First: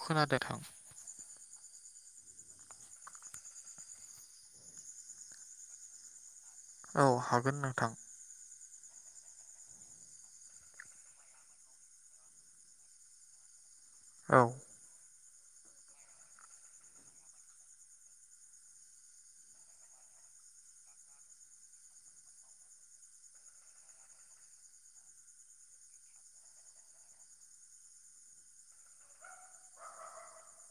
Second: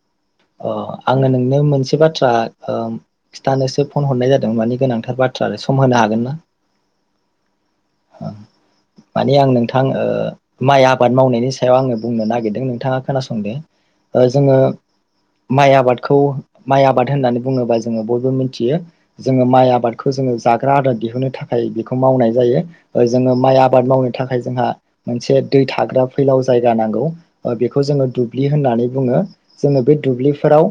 खोनादों नोंथां अ आङो नोंनो मोनस से बाथ्रा ओम खिथानोसो फन हरनाय जादों मानि गोनांथार बाथ्रा आरो सम होनो हागोन ना? औ हागोन नोंथां। माने आं नोंथां ओ माइ आबाद मावनायनि सायाव आङो बुंनो नागिरदों नोंथाङा खोनासं दे। ओ औ जोङो - माइ आबादखौ माइ आबाद होननानै बुङोबा जोङो बयबो मोनथियो जोङो माइ आबादखौ जोङो जाग्रा आदार दिहुनो थाखाय बेखौ मावनाय जायो। जोङो माइ आबाद मावनो थाखाय जोंहा मोनसे दै थाग्रा फैलाव जायगा नांगौ बेखौ जोङो दुब्लि होननानै बुङो जोङो बे दुब्लिफोराव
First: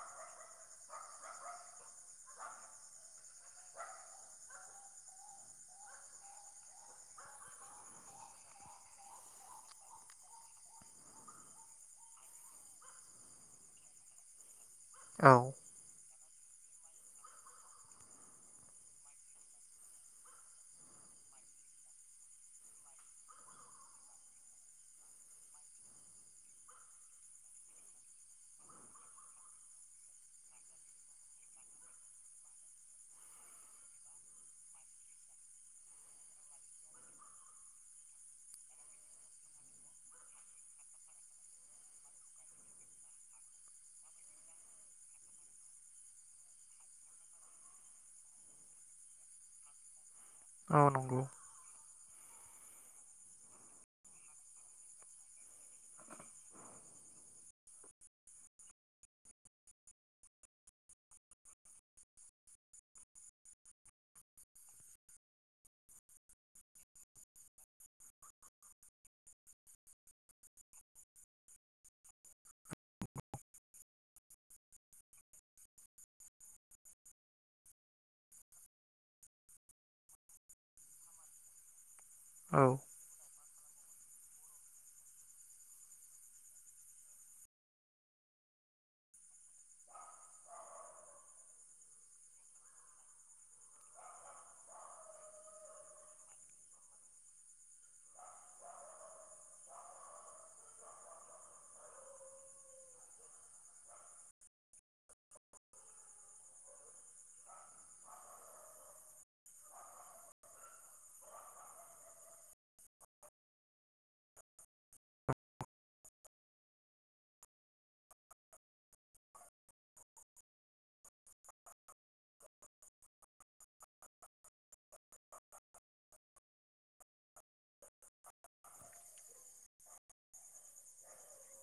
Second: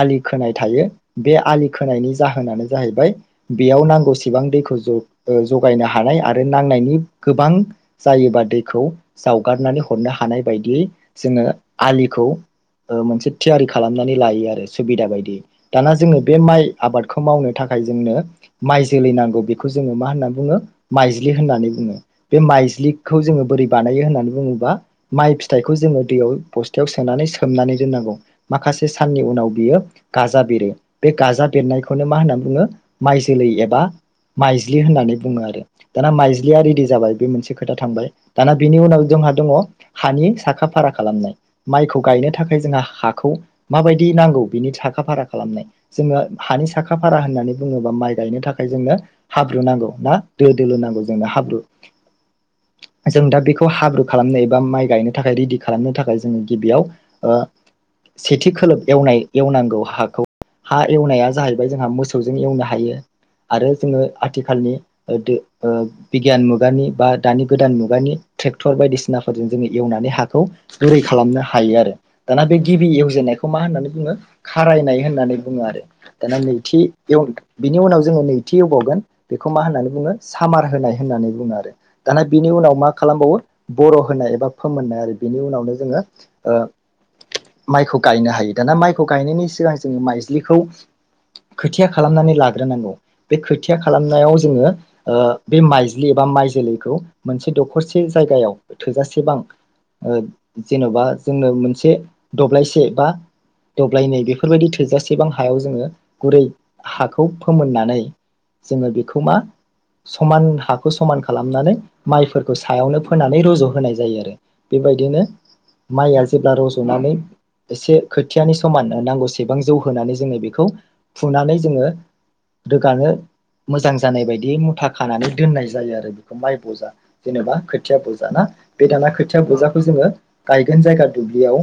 आलि खोनाय थायो बे आलि खोनायनि जाहोनानो जाहैबाय बेयाव नांगौसेबां दैखौ ज ओ जगायनो हानाय आरो नांनायनि गोबां जायोबा दैखौ जावगारनानै हरनो हानाय बायदियै जोङो आलिखौ ओ मोनसे थियारि खालामनानै लायो आरो। सुबिदा औ बायदि दाना जोङो बे माइ आबादखौ मावनो थाखाय जोंनो माइ जोलै नांगौ बेखौ जोङो मा होनना बुङो? माइज्लि होननानै बुङो बे माइज्लिखौ जोङो बोरै बानायो होननानै बुङोब्ला माइ फिथाइखौ जोङो दैयाव बस्थायाव सोनानै सोमनानै दोननांगौ माखासे साननि उनाव बियो गाजा बेरो बे गाजा बेरनायखौनो मा होननानै बुङो माइ जोलै एबा माइज्लि होननानै बुङो आरो। दाना माइज्लिया रेडि जाबाय बे मोनसे खोथा थांबाय दाना बिनि उनाव जोंहा दङ हानि साखा फारा खालामनाय माइखौ गायनो थाखाय जोंहा हाखौ माबायदि नांगौ बिनि साखा फारा खालामनाय जोङो हानि साखा फारा होननानै बुङोबा माइ गायनो थाखाय जोंनो हाब्रु नांगौ ना? दो दोलो औ नांगौ नंगौ जोंनो हाब्रु। जों दा बेखौ हाब्रु खालामनो एबा माइ गायनो थाखाय रेडि खालामनो थाखाय जोङो गिबियाव ओ सेथि खोलोब एवनाय एवनांगौ हाखौ हा एवनाया जाहैबाय जोंहा मोसौजों एवनो हायो आरो जोङो आथिखालनि ओ दो ओ बिगियान मुगानि बा दानि गोदान मुगानि ट्रेक्टर बायदिसिनाफोरजों जोङो एवनानै हाखौ गुरै खालामनो हायो आरो दाना बे गिबि एवजेननायखौ मा होननानै बुङो खारायनाय होननानै बुङो आरो दाना नैथि एव बिनि उनाव जोङो नैथि एवबावगोन बेखौ मा होननानै बुङो सामार होनाय होननानै बुङो आरो। दाना बिनि औ उनाव मा खालामबावो बर' होनाय एबा फोमोननाय आरो बेनि उनावनो जोङो माइखौ गायनो हायो दाना माइखौ गायनायनि सिगां जोङो माइज्लिखौ खोथिया खालामनानै लाग्रोनांगौ बे खोथिया खालामनायाव जोङो ओ बे माइज्लि बा माइ जोलैखौ मोनसे दखरसे जायगायाव थोजासेबां ओ जेन'बा जोङो मोनसे दब्लायसे बा दब्लायनै बेफोरबायदि थोजासेबां हायाव जोङो गुरै हाखौ फोमोननानै जोङो बेखौ मा समान हाखौ समान खालामनानै माइफोरखौ सायावनो फोनानै रज' होनोनाय जायो आरो बेबायदिनो माइआ जेब्ला रज'नानै एसे खोथियानि समान नांगौसेबां जौहोनानै जोङो बेखौ फुनानै जोङो रोगानो मोजां जानाय बायदि मु थाखानानै दोननाय जायो आरो बेखौ माइ बजा जेनेबा खोथिया बजा ना बे दाना खोथिया बजाखौ जोङो गायगोन जायगा दुब्लियाव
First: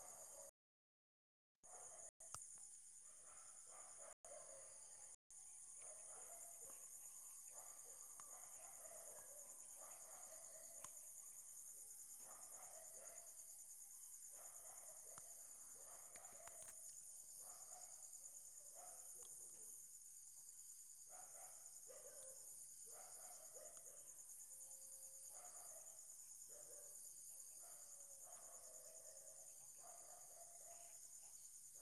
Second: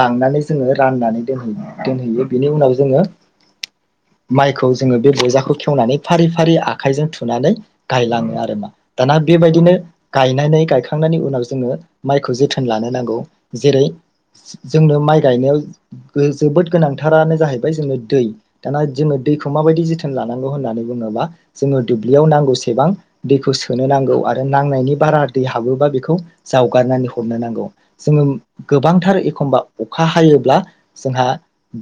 लांनानै जोङो राननानै दोनहै दोनहैयो बेनि उनाव जोङो माइखौ जोङो बे बजाखौ खेवनानै फारि फारि आखाइजों थुनानै गायलाङो आरोमा दाना बेबायदिनो गायनानै गायखांनायनि उनाव जोङो माइखौ जोथोन लानो नांगौ जेरै जोंनो माइ गायनायाव जोबोद गोनांथारानो जाहैबाय जोंनो दै दाना जोङो दैखौ माबायदि जोथोन लानांगौ होननानै बुङोबा जोङो दुब्लियाव नांगौ एसेबां दैखौ सोनो नांगौ आरो नांनायनि बारा दै हाबोबा बेखौ जावगारनानै हरनो नांगौ जोङो गोबांथार एखमबा अखा हायोब्ला जोंहा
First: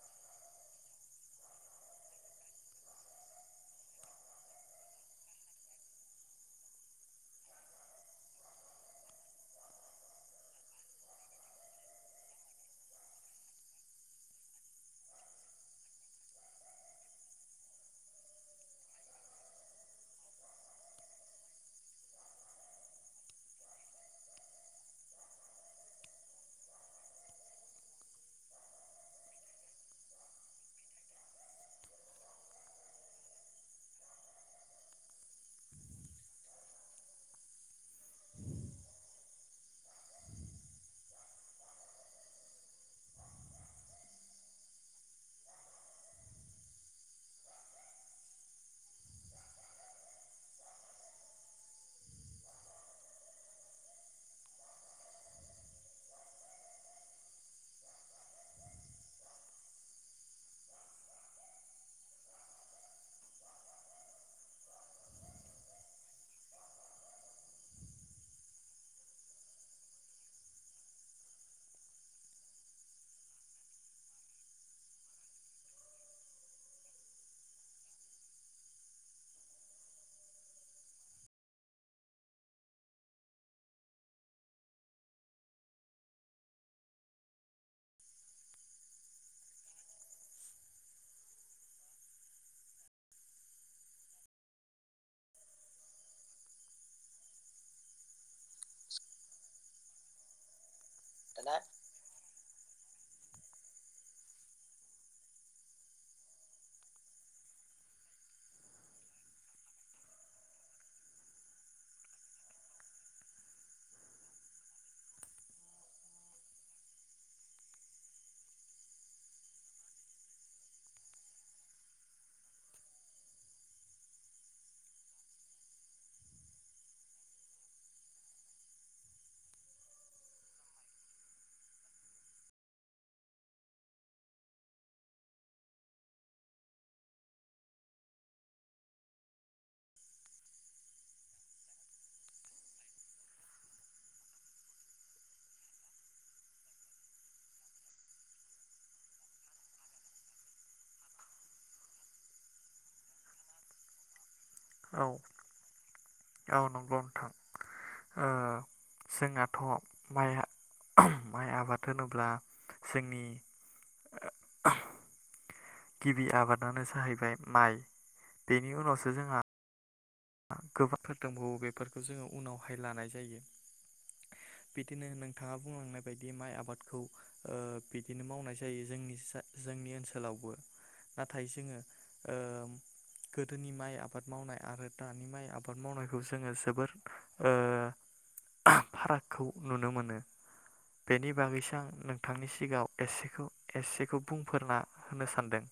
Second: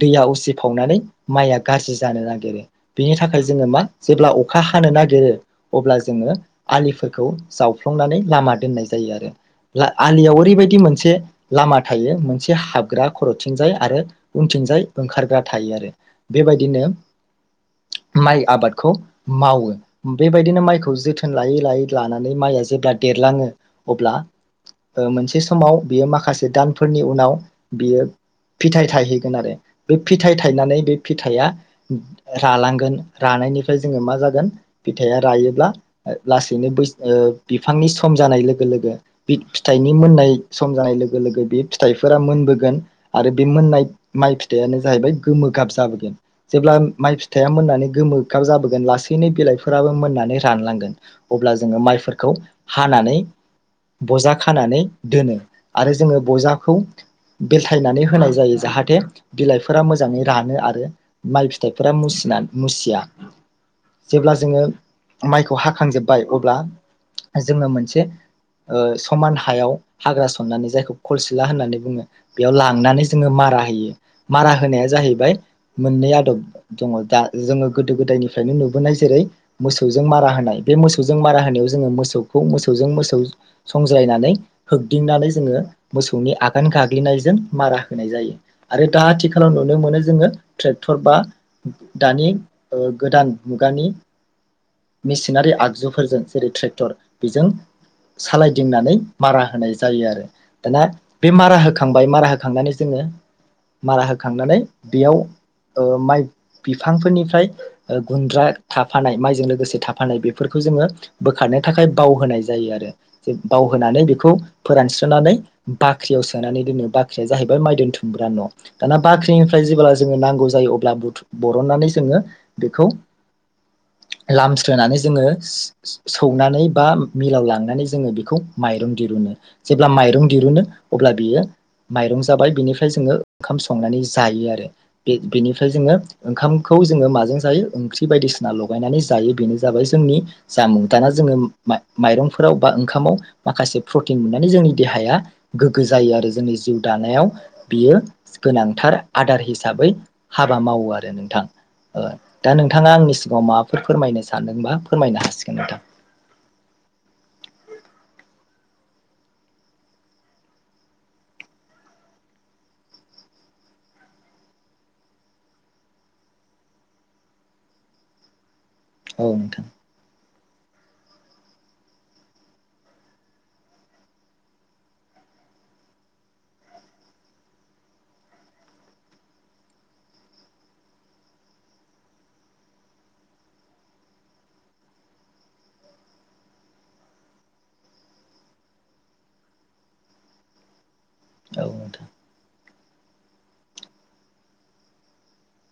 दैया उसिफावनानै माइया गाज्रि जानो नागिरो बेनि थाखाय जोङो मा जेब्ला अखा हानो नागिरो अब्ला जोङो आलिफोरखौ जावफ्लंनानै लामा दोननाय जायो आरो आलियाव ओरैबायदि मोनसे लामा थायो मोनसे हाबग्रा खर'थिंजाय आरो उनथिंजाय ओंखारग्रा थायो आरो बेबायदिनो माइ आबादखौ मावो बेबायदिनो माइखौ जोथोन लायै लायै लानानै माइआ जेब्ला देरलाङो अब्ला ओ मोनसे समाव बियो माखासे दानफोरनि उनाव बियो फिथाइ थायहैगोन आरो बे फिथाइ थायनानै बे फिथाइया रालांगोन रानायनिफ्राय जोङो मा जागोन फिथाइआ रायोब्ला लासैनो बैस ओ बिफांनि सम जानाय लोगो लोगो फिथाइनि मोननाय सम जानाय लोगो लोगो बे फिथाइफोरा मोनबोगोन आरो बे मोननाय माइ फिथाइयानो जाहैबाय गोमोगाब जाबोगोन जेब्ला माइ फिथाइया मोननानै गोमोगाब जाबोगोन लासैनो बिलाइफोर फोराबो मोननानै रानलांगोन अब्ला जोङो माइफोरखौ हानानै बजा खानानै दोनो आरो जोङो बजाखौ बेलथायनानै होनाय जायो जाहाथे बिलाइफोरा मोजाङै रानो आरो माइ फिथाइफोरा मुसिना मुसिया जेब्ला जो जोङो माइखौ हाखांजोबबाय अब्ला जोङो मोनसे ओ समान हायाव हाग्रा सननानै जायखौ खलसिला होननानै बुङो बेयाव लांनानै जोङो मारा होयो मारा होनाया जाहैबाय मोननै आदब दङ दा जोङो गोदो गोदायनिफ्रायनो नुबोनाय जेरै मोसौजों मारा होनाय बे मोसौजों मारा होनायाव जोङो मोसौखौ मोसौजों मोसौ संज्रायनानै होग्दिंनानै जोङो मोसौनि आगान गाग्लिनायजों मारा होनाय जायो आरो दा आथिखालाव नुनो मोनो जोङो ट्रेक्टर बा दानि ओ गोदान मुगानि मेसिनारि आगजुफोरजों जेरै ट्रेक्टर बेजों सालायदिंनानै मारा होनाय जायो आरो दाना बे मारा होखांबाय मारा होखांनानै जोङो मारा होखांनानै बेयाव ओ माइ बिफांफोरनिफ्राय ओ गुनद्रा थानाय माइजों लोगोसे थाफानाय बेफोरखौ जोङो बोखारनो थाखाय बावहोनाय जायो आरो जे बावहोनानै बेखौ फोरानस्रोनानै बाख्रियाव सोनानै दोनो बाख्रिया जाहैबाय माइ दोनथुमग्रा न' दाना बाख्रिनिफ्राय जेब्ला जोङो नांगौ जायो अब्ला बुथु बरननानै जोङो बेखौ लामस्रोनानै जोङो सो-सौनानै बा मिलाव लांनानै जोङो बेखौ माइरं दिरुनो जेब्ला माइरं दिरुनो अब्ला बेयो माइरं जाबाय बेनिफ्राय जोङो ओंखाम संनानै जायो आरो बे बेनिफ्राय जोङो ओंखामखौ जोङो माजों जायो ओंख्रि बायदिसि ना लगायनानै जायो बेनो जाबाय जोंनि जामुं दाना जोङो मा-माय माइरंफोराव बा ओंखामाव माखासे प्रटिन मोननानै जोंनि देहाया गोग्गो जायो आरो जोंनि जिउ दानायाव बियो गोनांथार आदार हिसाबै हाबा मावो आरो नोंथां ओ दा नोंथाङा आंनि अ माबाफोर फोरमायनो सानदोंबा औ फोरमायनो हासिगोन नोंथां औ नंगौ नोंथां ओ जोंनाथ' माइ माइ आबाद होनोब्ला जोंनि गिबि आबादानो जाहैबाय माइ बेनि उनावसो औ जोंहा नोंथां गोबोरफोर दंबावो बेफोरखौ जोङो उनावहाय लानाय जायो बिदिनो नोंथाङा बुंलांनाय बायदि माइ आबादखौ बिदिनो मावनाय जायो जोंनि जोंनि ओनसोलावबो नाथाय जोङो ओ गोदोनि माइ आबाद मावनाय आरो दानि माइ आबाद मावनायखौ जोङो जोबोर ओ फारागखौ नुनो मोनो बेनि औ बागैसो आं नोंथां नोंथांनि सिगाव एसेखौ एसेखौ बुंफोरना होनो सानदों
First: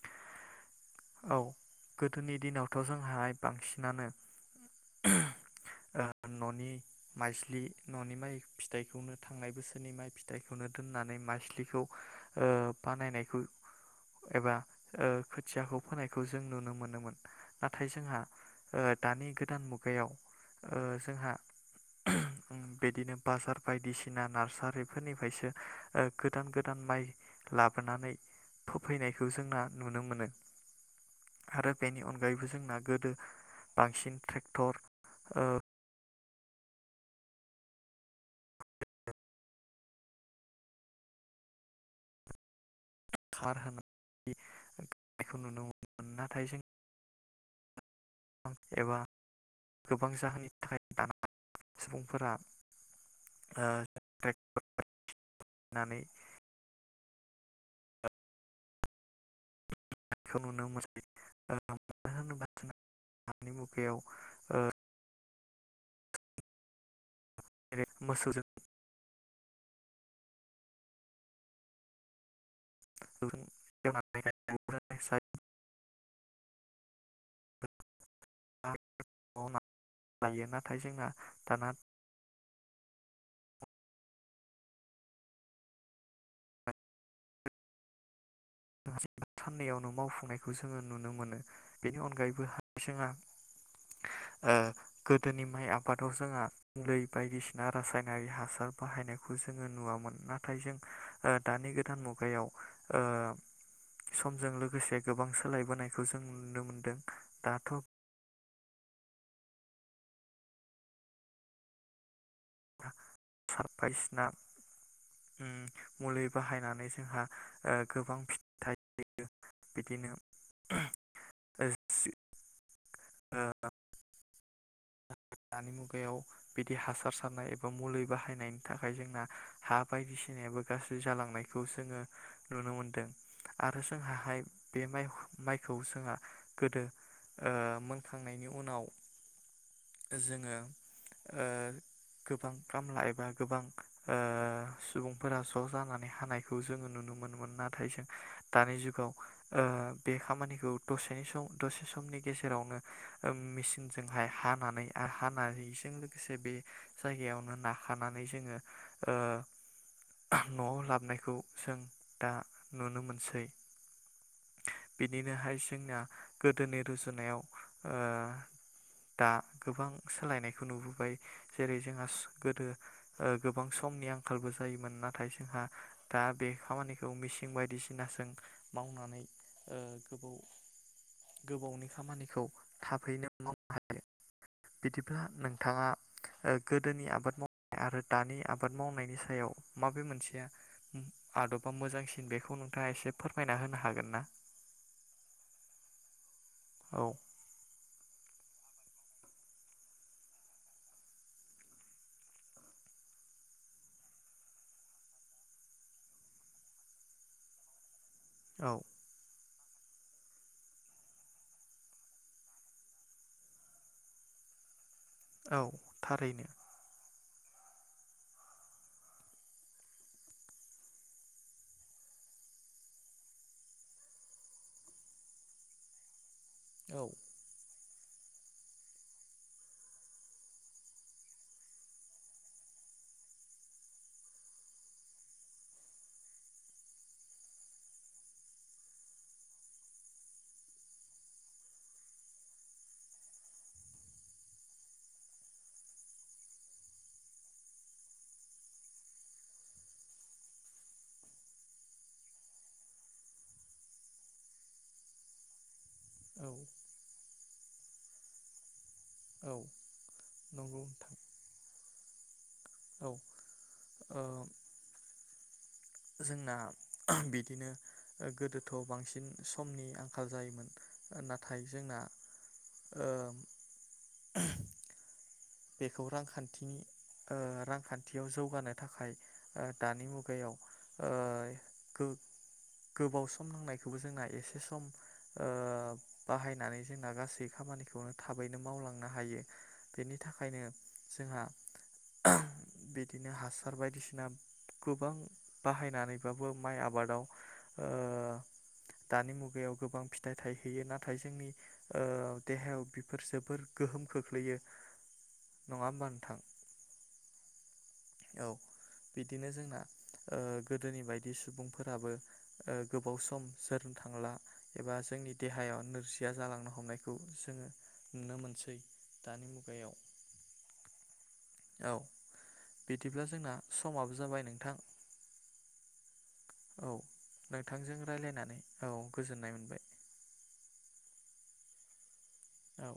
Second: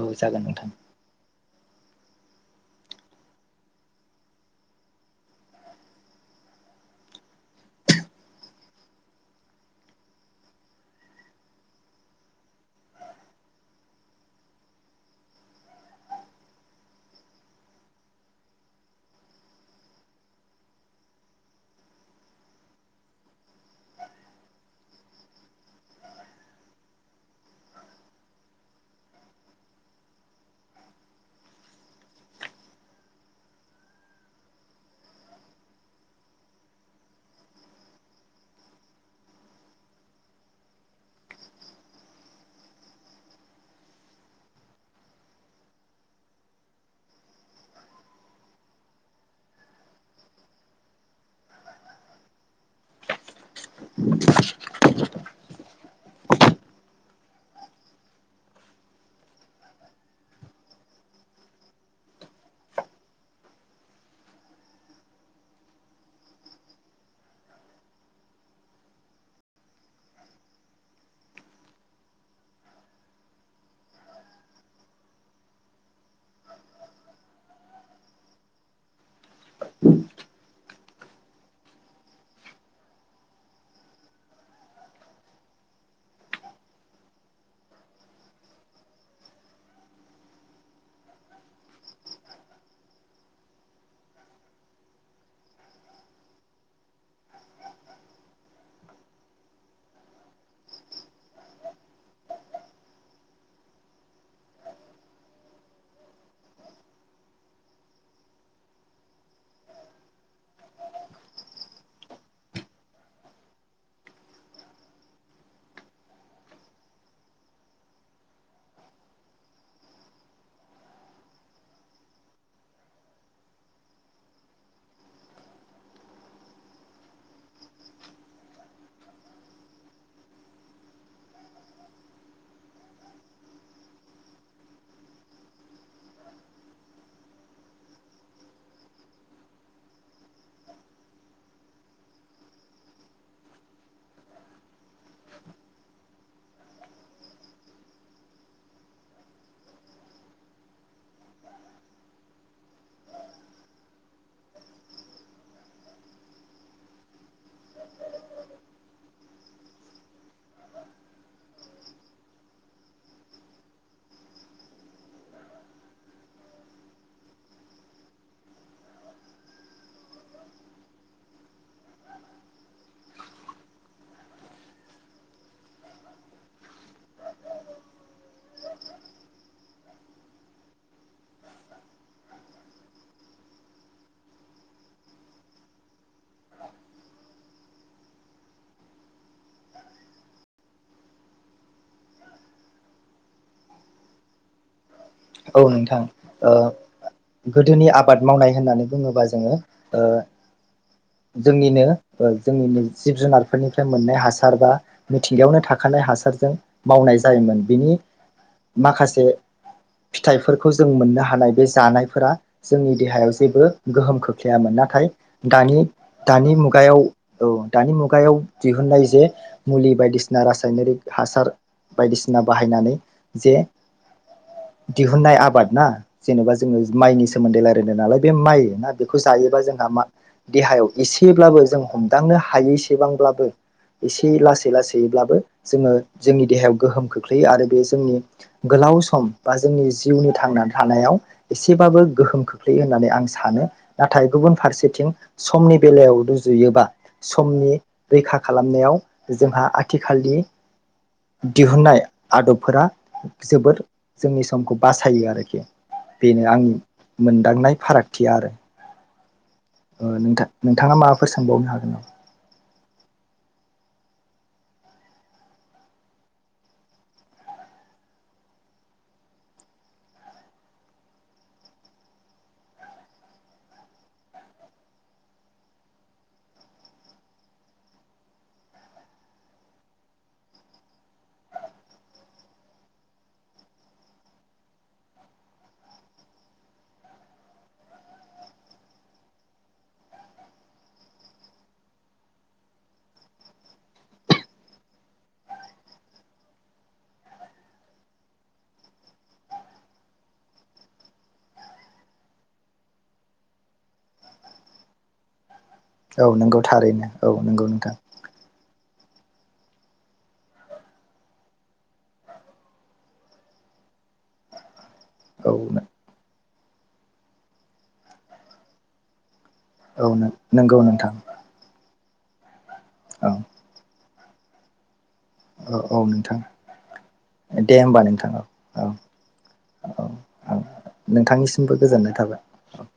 औ जागोन नोंथां औ गोदोनि दिनावथ' जोंहाय बांसिनानो ओ न'नि माइज्लि न'नि माइ फिथाइखौनो थांनाय बोसोरनि माइ फिथाइखौनो दोननानै माइज्लिखौ बानायनायखौ एबा ओ खोथियाखौ फोनायखौ जों नुनो मोनोमोन नाथाय जोंहा ओ दानि गोदान मुगायाव‌ ओ जोंहा बिदिनो बाजार बायदिसिना नार्सारिफोरनिफ्रायसो ओ गोदान गोदान माइ लाबोनानै फोफैनायखौ जोंना नुनो मोनो आरो बेनि अनगायैबो जोंना गोदो बांसिन ट्रेक्टर ओ खार होनाय गायनायखौ नुनो मोनोन नाथाय जों एबा गोबां जाहोननि थाखाय दाना सुबुंफोरा ओ [unintelligible] नानै [unintelligible] खौ नुनो [unintelligible] मानो होनोबा दानि मुगायाव ओ जेरै मोसौजों [unintelligible] औ न लायो ना थाय जोंना थाना [unintelligible] साननैयावनो मावफुंनायखौ जोङो नुनो मोनो बेनि अनगायैबो जोंहा ओ गोदोनि माइ आबादाव जोंहा बायदिसिना रासायनारि हासार बाहायनायखौ जोङो नुवामोन नाथाय जों ओ दानि गोदान मुगायाव ओ समजों लोगोसे गोबां सोलायबोनायखौ जों नुनो मोनदों दाथ' बायसिना ओ मुलि बाहायनानै जोंहा गोबां फिथाइ मोनो बिदिनो [unintelligible] ओ दानि मुगायाव बिदि हासार सारनाय एबा मुलि बाहायनायनि थाखाय जोंना हा बायदिसिनायाबो गाज्रि जालांनायखौ जोङो नुनो मोनदों आरो जोंहाहाय बे माइखौ जोंहा गोदो मोनखांनायनि उनाव जोङो ओ गोबां खामला एबा गोबां ओ सुबुंफोरा ज' जानानै हानायखौ जोङो नुनो मोनोमोन नाथाय जों दानि जुगाव ओ बे खामानिखौ दसे सम दसे समनि गेजेरावनो मेसिनजोंहाय हा हानानै आरो हाना होयिजों लोगोसे बे जायगायावनो नाखानानै जोङो ओ न'आव लाबनायखौ जों दा नुनो मोनसै बिदिनोहाय जोंना गोदोनि रुजुनायाव ओ दा गोबां सोलायनायखौ नुबोबाय जेरै जोंहा गोदो ओ गोबां समनि आंखालबो जायोमोन नाथाय जोंहा दा बे खामानिखौ मिसिं बायदिसिनाजों मावनानै ओ गोबाव गोबावनि खामानिखौ थाबैनो मावनो हा यो बिदिब्ला नोंथाङा गोदोनि आबाद मावनाय आरो दानि आबाद मावनायनि सायाव माबे मोनसेआ आदबा मोजांसिन बेखौ नोंथाङा एसे फोरमायना होनो हागोन? ना औ नोंथां ओ औ गोदोनि आबाद मावनाय होननानै बुङोबा जोङो जोंनिनो जोंनिनो जिब जुनारफोरनिफ्राय मोननाय हासार बा मिथिंगायावनो थाखानाय हासारजों मावनाय जायोमोन बिनि औ माखासे फिथाइफोरखौ जों मोननो हानाय बे जानायफोरा जोंनि देहायाव जेबो गोहोम खोख्लैयामोन नाथाय औ दानि थारैनो दानि मुगायाव औ दानि मुगायाव दिहुननाय जे मुलि बायदिसिना रासायनारिक हासार बायदिसिना बाहायनानै जे दिहुननाय आबाद ना जेनेबा जो औ माइनि सोमोन्दै ला दोनोनालाय बे माइ ना बेखौ जायोबा जोंहा मा देहायाव एसेब्लाबो जों हमदांनो हायैसेबांब्लाबो एसे लासै लासैब्लाबो जोङो जोंनि देहायाव गोहोम खोख्लैयो आरो बे जोंनि गोलाव सम बा जोंनि जिउनि थांनानै थानायाव एसेबाबो गोहोम खोख्लैयो होननानै आं सानो नाथाय गुबुन फारसेथिं समनि बेलायाव रुजुयोबा जोंनि समखौ बासायो आरोखि बेनो औ आंनि मोनदांनाय फारागथिया आरो औ नोंथां नंगौ नोंथाङा नोंथां माबाफोर सोंबावनो हागोन नामा? औ ओ जोंना बिदिनो गोदोथ' बांसिन समनि आंखाल जायोमोन नाथाय जोंना बेखौ रांखान्थिनि रांखान्थियाव जौगानो थाखाय दानि मुगायाव गोबाव सम नांनायखौबो जोंना एसे सम बाहायनानै जोंना गासै खामानिखौनो थाबैनो मावलांनो हायो बेनि बिनि थाखायनो जोंहा बिदिनो हासार बायदिसिना गोबां बाहायनानैबाबो माइ आबादाव दानि मुगायाव गोबां फिथाइ थायहैयो नाथाय जोंनि देहायाव बेफोर जोबोर गोहोम खोख्लैयो नङा होमबा औ नोंथां नंगौ थारैनो औ नंगौ न थां औ बिदिनो जोंना गोदोनि बायदि सुबुंफोराबो गोबाव सम जोरनो थांला एबा जोंनि औ देहायाव नोरजिया जालां हमनायखौ जोङो नुनो मोनसै दानि मुगायाव औ नंगौ नोंथां औ बिदिब्ला औ जोंना समाबो जाबाय नोंथां औ औ नोंथां औ दे नोंथांजों होमबा नोंथां रायलायनानै औ गोजोननाय मोनबाय आं नोंथांनिसिमबो गोजोननाय थाबाय औ